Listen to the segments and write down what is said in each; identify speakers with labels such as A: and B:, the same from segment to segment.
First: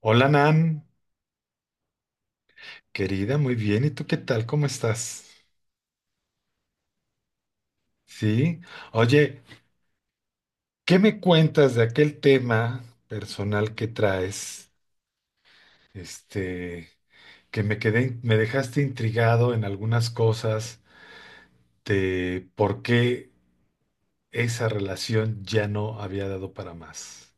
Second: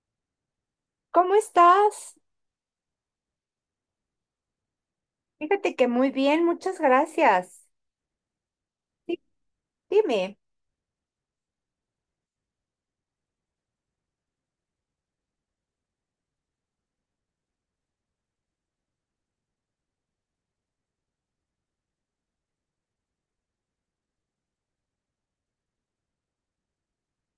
A: Hola Nan,
B: ¿Cómo estás?
A: querida, muy bien. ¿Y tú qué tal? ¿Cómo estás?
B: Fíjate que muy bien, muchas gracias.
A: Sí.
B: Sí,
A: Oye,
B: dime.
A: ¿qué me cuentas de aquel tema personal que traes? Este, que me quedé, me dejaste intrigado en algunas cosas de por qué esa relación ya no había dado para más.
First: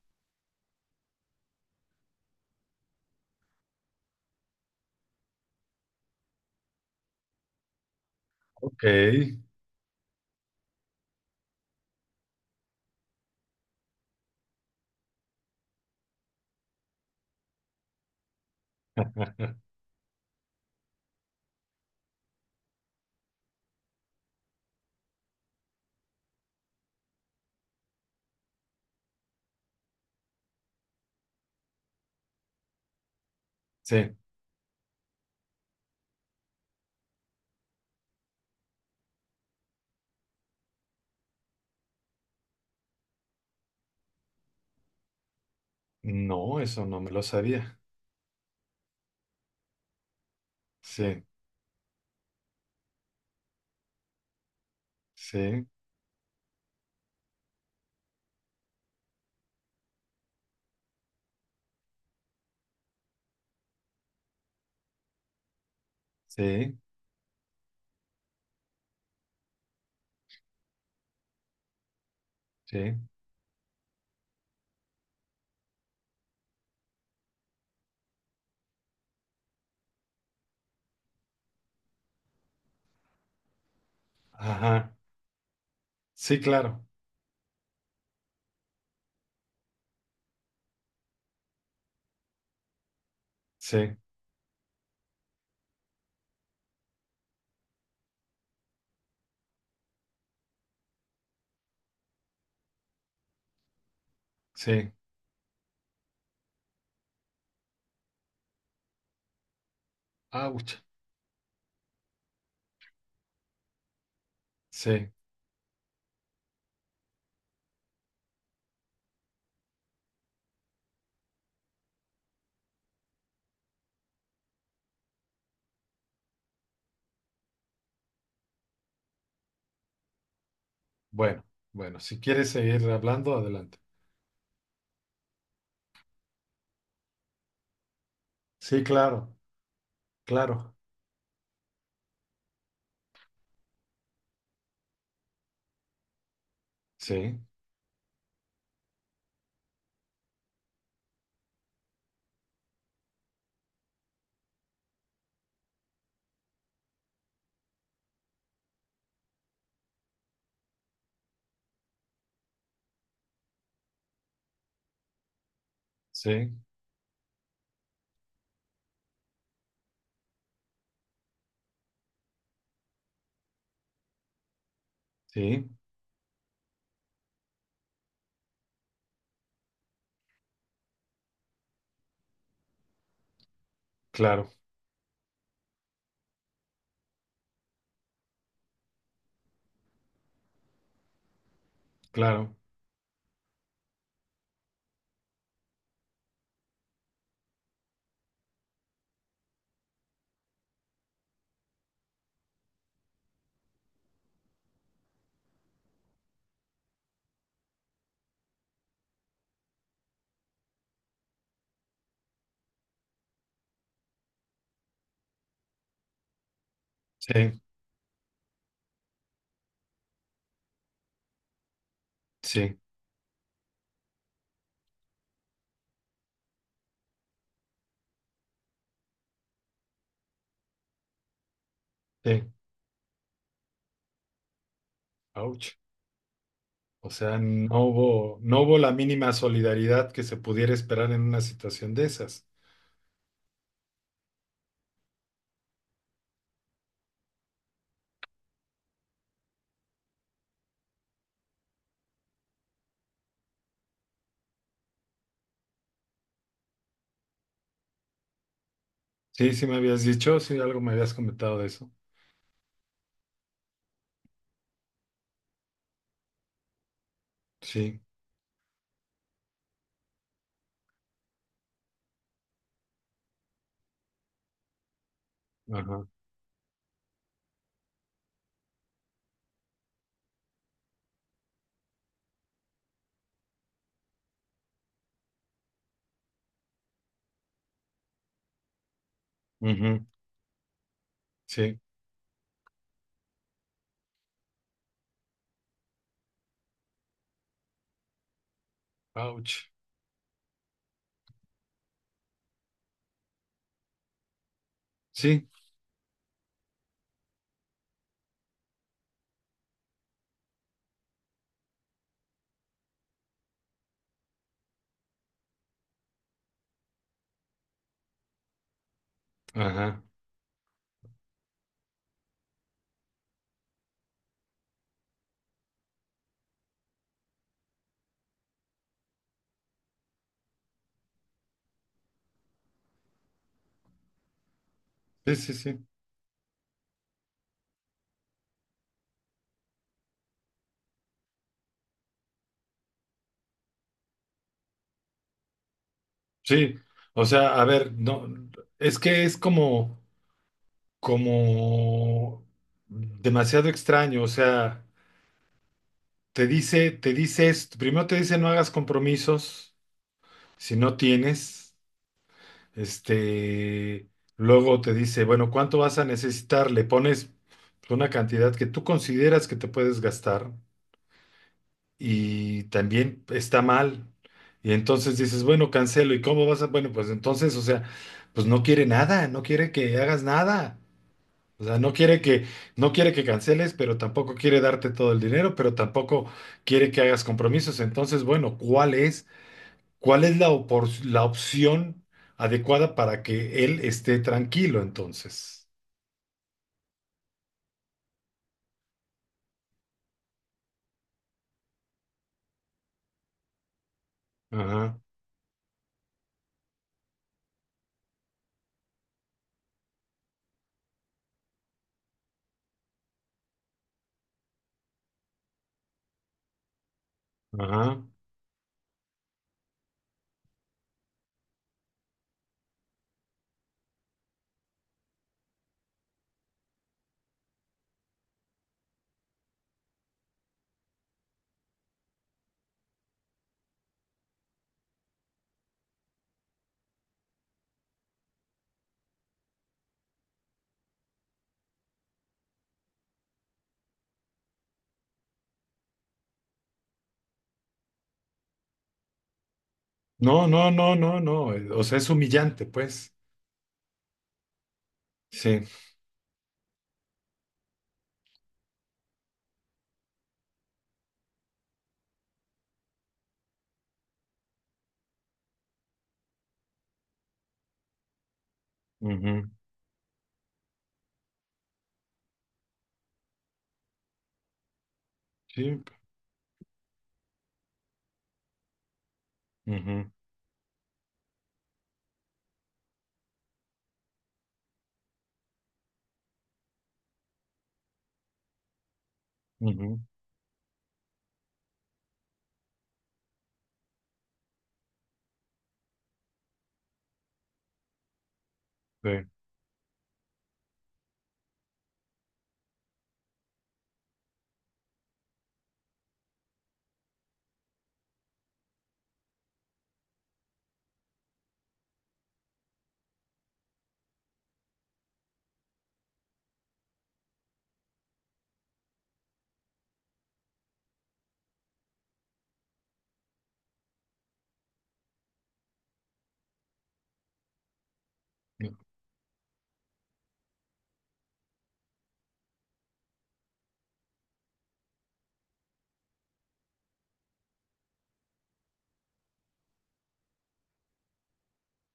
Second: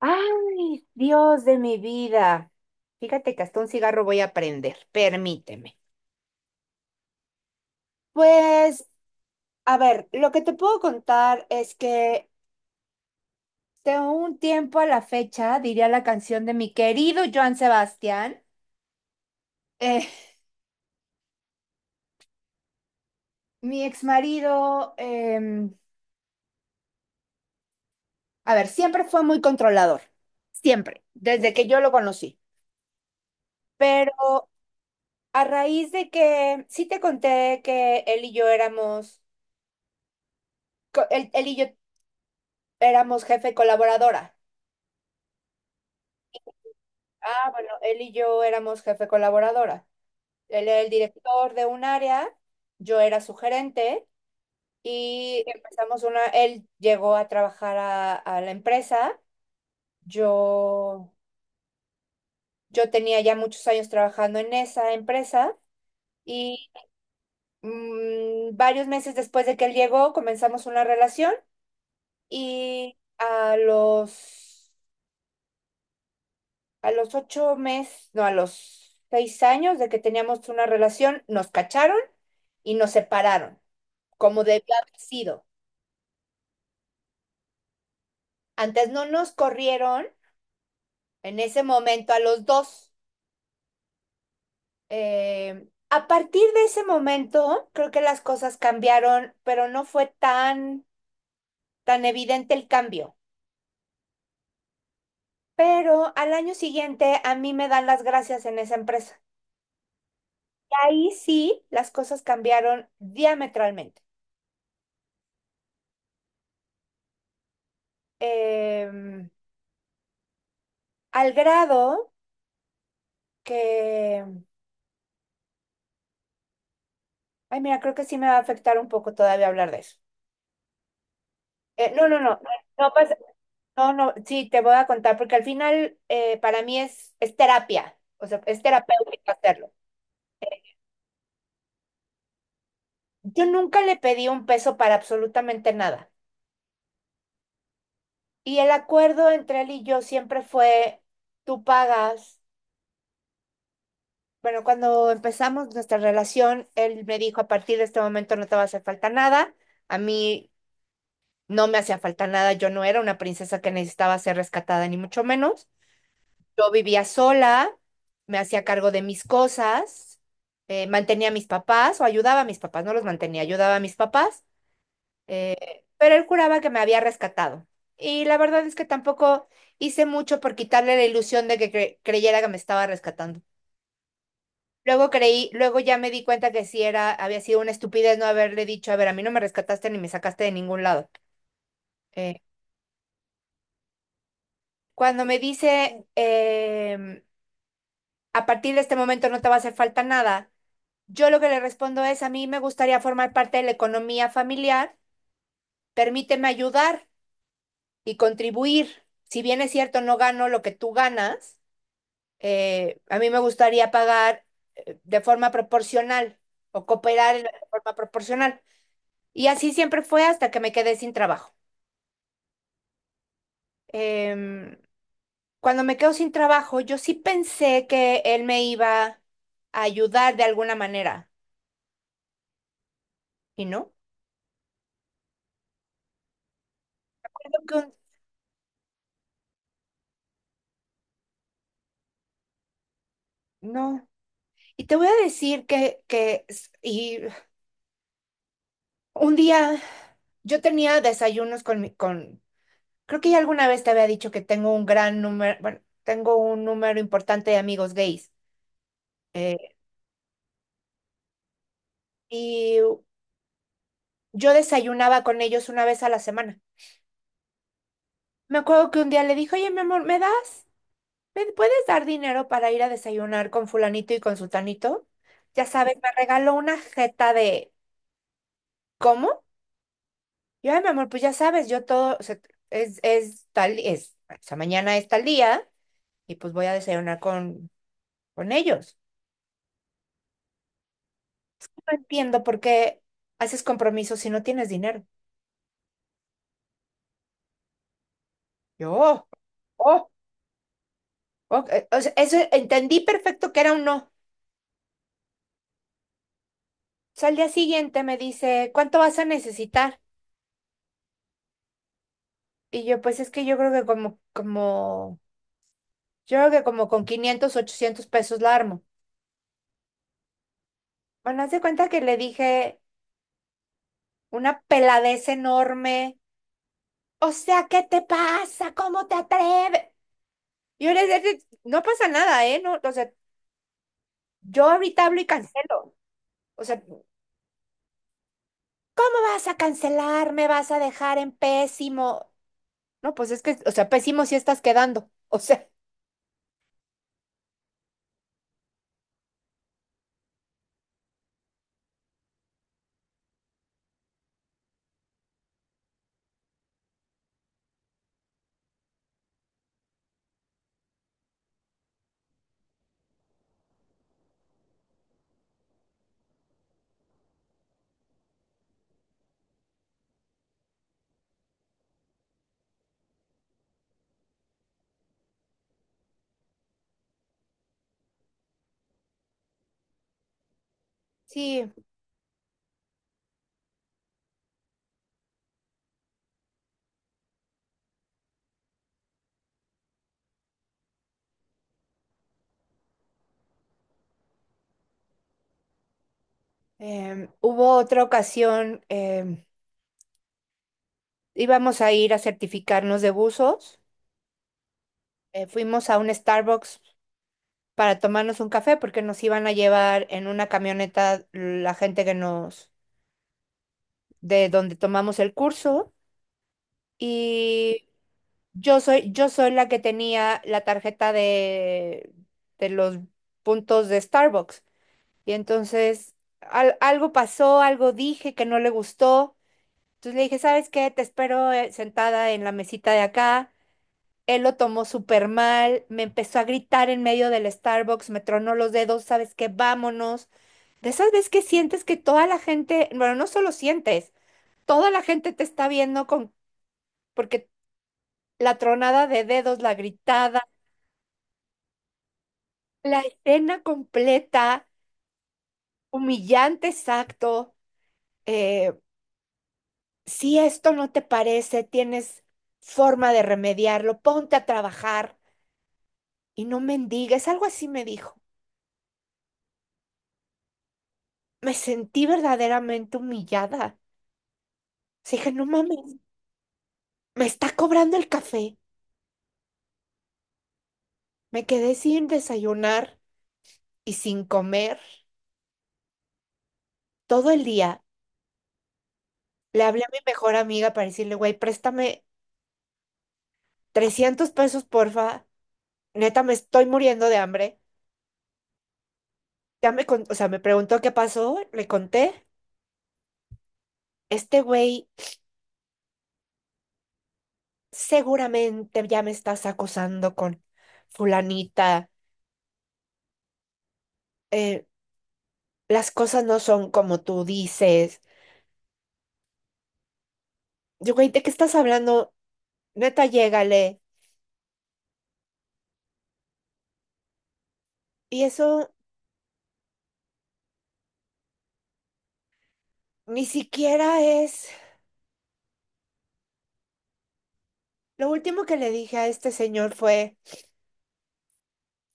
B: Ay, Dios de mi vida. Fíjate que hasta un cigarro voy a prender, permíteme.
A: Ok,
B: Pues, a ver, lo que te puedo contar es que de un tiempo a la fecha, diría la canción de mi querido Joan Sebastián, eh, mi exmarido, a ver, siempre fue muy controlador, siempre, desde que yo lo conocí.
A: sí.
B: Pero a raíz de que sí te conté que él y yo éramos, él y yo éramos jefe colaboradora.
A: No, eso no me lo
B: Ah, bueno,
A: sabía.
B: él y yo éramos jefe colaboradora. Él era el
A: Sí,
B: director de un área, yo era su gerente y
A: sí,
B: empezamos una, él llegó a trabajar a la empresa. Yo, yo tenía ya muchos años trabajando en esa empresa y
A: sí,
B: varios meses después de que él llegó comenzamos una relación.
A: sí.
B: Y a los 8 meses, no, a los 6 años de que teníamos una relación, nos cacharon y nos separaron, como debía
A: Ajá.
B: haber sido.
A: Sí, claro.
B: Antes no nos corrieron en ese momento a los dos.
A: Sí,
B: A partir de ese momento, creo que las cosas cambiaron, pero no fue tan evidente el cambio.
A: sí.
B: Pero al año siguiente a mí me dan las gracias en esa empresa.
A: Auch.
B: Ahí sí, las cosas cambiaron diametralmente.
A: Sí,
B: Em, al grado que, ay, mira, creo que sí me va a afectar un poco todavía hablar de eso.
A: bueno, bueno,
B: No,
A: si
B: no, no,
A: quieres seguir
B: no pasa,
A: hablando, adelante.
B: no, no, sí, te voy a contar, porque al final para mí es terapia, o sea, es
A: Sí, claro,
B: terapéutico hacerlo.
A: claro.
B: Yo nunca le pedí un peso para absolutamente nada.
A: Sí,
B: Y el acuerdo entre él y yo siempre fue, tú pagas. Bueno, cuando empezamos nuestra relación, él me dijo, a partir de este momento no te va a hacer falta nada. A mí no me hacía falta nada, yo no era una princesa que necesitaba ser rescatada, ni mucho menos.
A: sí,
B: Yo vivía sola, me hacía cargo de mis cosas, mantenía a mis papás o ayudaba a mis papás, no los mantenía, ayudaba a mis papás,
A: sí,
B: pero él juraba que me había rescatado. Y la verdad es que tampoco hice mucho por quitarle la ilusión de que creyera que me estaba rescatando.
A: claro,
B: Luego creí, luego ya me di cuenta que sí era, había sido una estupidez no haberle dicho, a ver, a mí no me rescataste ni me sacaste de ningún lado. Eh,
A: claro.
B: cuando me dice, a partir de este momento no te va a hacer falta nada, yo lo que le respondo es, a mí me gustaría formar parte de la economía familiar, permíteme ayudar y contribuir. Si bien es cierto, no gano lo que tú ganas, a mí me gustaría pagar de forma proporcional o cooperar de
A: Sí,
B: forma proporcional. Y así siempre fue hasta que me quedé sin trabajo.
A: sí,
B: Em, cuando me quedo sin trabajo, yo sí pensé que él me iba a ayudar de alguna manera.
A: sí.
B: ¿Y no?
A: Ouch. O sea,
B: Creo
A: no
B: que
A: hubo, no hubo la mínima solidaridad que se pudiera esperar en una situación de esas.
B: no. Y te voy a decir que y un día yo tenía desayunos con creo que ya alguna vez te había dicho que tengo un gran número, bueno, tengo un número importante de amigos gays.
A: Sí, sí
B: Eh,
A: me habías dicho, sí, algo me habías comentado de eso.
B: y yo desayunaba con ellos una vez a la semana.
A: Sí,
B: Me acuerdo que un día le dije, oye, mi amor, ¿me das? ¿Me puedes dar dinero para ir a desayunar con fulanito y con sultanito? Ya sabes,
A: ajá,
B: me regaló una jeta de... ¿Cómo? Yo, ay, mi amor, pues ya sabes, yo todo, o sea, es tal, es, o sea, mañana es tal día y pues voy a desayunar con ellos.
A: ujú, sí,
B: No entiendo por qué haces compromisos si no tienes dinero. Yo, oh,
A: ouch.
B: oh, ok, o sea, eso entendí perfecto que era un no. O
A: Sí,
B: sea, al día siguiente me dice, ¿cuánto vas a necesitar? Y yo, pues es que yo creo que como, como Yo creo que como con 500 800 pesos la armo.
A: ajá,
B: Bueno, haz de cuenta que le dije una peladez enorme. O sea, ¿qué te pasa? ¿Cómo te atreves? Yo le dije, no pasa nada, ¿eh? No, o sea, yo ahorita hablo y
A: sí, sí, sí.
B: cancelo. O sea, ¿cómo vas a cancelar? ¿Me vas a dejar en pésimo? No, pues es que, o sea, pésimo sí estás quedando. O sea,
A: Sí, o sea, a ver, no, es que es como... como demasiado extraño, o sea, te dice esto, primero te dice no hagas compromisos si no tienes, este, luego te dice, bueno, ¿cuánto vas a necesitar? Le pones una cantidad que tú consideras que te puedes gastar y también está mal. Y entonces dices, bueno, cancelo, ¿y cómo vas a? Bueno, pues entonces, o sea, pues no quiere nada, no quiere que hagas nada. O
B: sí,
A: sea, no quiere que canceles, pero tampoco quiere darte todo el dinero, pero tampoco quiere que hagas compromisos. Entonces, bueno, ¿cuál es la la opción adecuada para que él esté tranquilo entonces?
B: hubo otra ocasión, íbamos a ir a certificarnos de buzos.
A: Ajá,
B: Fuimos a un Starbucks para tomarnos un café porque nos iban a llevar en una camioneta la gente que nos, de donde tomamos el curso. Y
A: ajá.
B: yo soy la que tenía la tarjeta de los puntos de Starbucks. Y entonces algo pasó, algo dije que no le gustó. Entonces le dije, ¿sabes qué? Te espero sentada en la mesita de acá. Él lo tomó súper mal, me empezó a gritar en medio del Starbucks, me tronó los dedos, ¿sabes qué? Vámonos. De esas veces que sientes que toda la gente, bueno, no solo sientes, toda la gente te está viendo con, porque la tronada de dedos, la
A: No,
B: gritada,
A: no, no, no, no. O sea, es humillante,
B: la
A: pues.
B: escena completa,
A: Sí.
B: humillante exacto, eh, si esto no te parece, tienes forma de remediarlo, ponte a trabajar y no mendigues, algo así me dijo.
A: Ujú.
B: Me sentí verdaderamente humillada. O sea, dije, no mames,
A: Sí.
B: me está cobrando el café.
A: Ujú,
B: Me quedé sin desayunar y sin comer todo el día. Le hablé a mi
A: ujú.
B: mejor amiga para decirle, güey, préstame 300 pesos, porfa. Neta, me estoy muriendo de hambre.
A: Sí.
B: O sea, me preguntó qué pasó, le conté. Este güey seguramente ya me estás acosando con fulanita. eh, las cosas no son como tú dices. Yo, güey, ¿de qué estás hablando? Neta, llégale. Y eso ni siquiera es... Lo último que le dije a este señor fue,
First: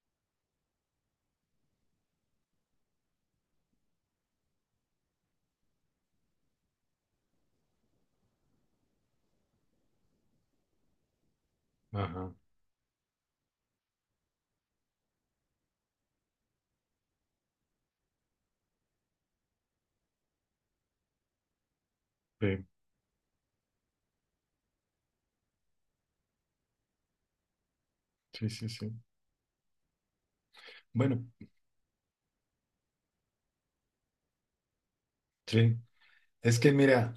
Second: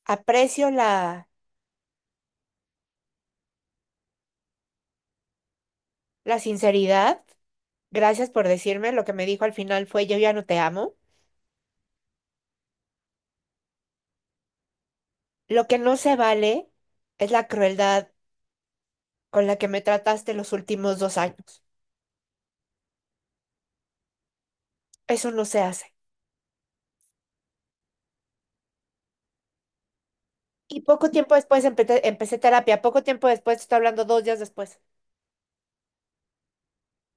B: aprecio la sinceridad. Gracias por decirme. Lo que me dijo al final fue, yo ya no te amo.
A: Ajá.
B: Lo que no se vale es la crueldad con la que me trataste los últimos 2 años.
A: Sí.
B: Eso no se hace.
A: Sí, sí, sí.
B: Y poco
A: Bueno,
B: tiempo después empecé terapia. Poco tiempo después, te estoy hablando 2 días después.
A: sí. Es que mira.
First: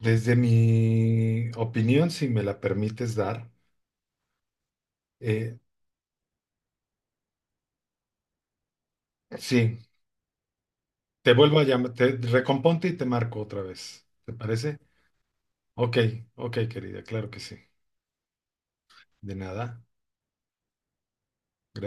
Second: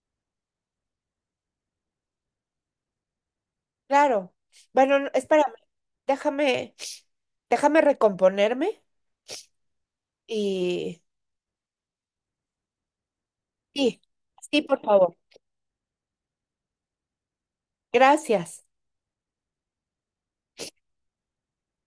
A: Desde mi opinión, si me la permites dar,
B: Claro. Bueno, no, espérame.
A: eh,
B: Déjame, déjame recomponerme
A: sí,
B: y...
A: te vuelvo a llamar, te recomponte y te marco otra
B: Sí,
A: vez. ¿Te
B: sí,
A: parece?
B: por favor.
A: Ok, ok, querida, claro que sí.
B: Gracias.
A: De nada.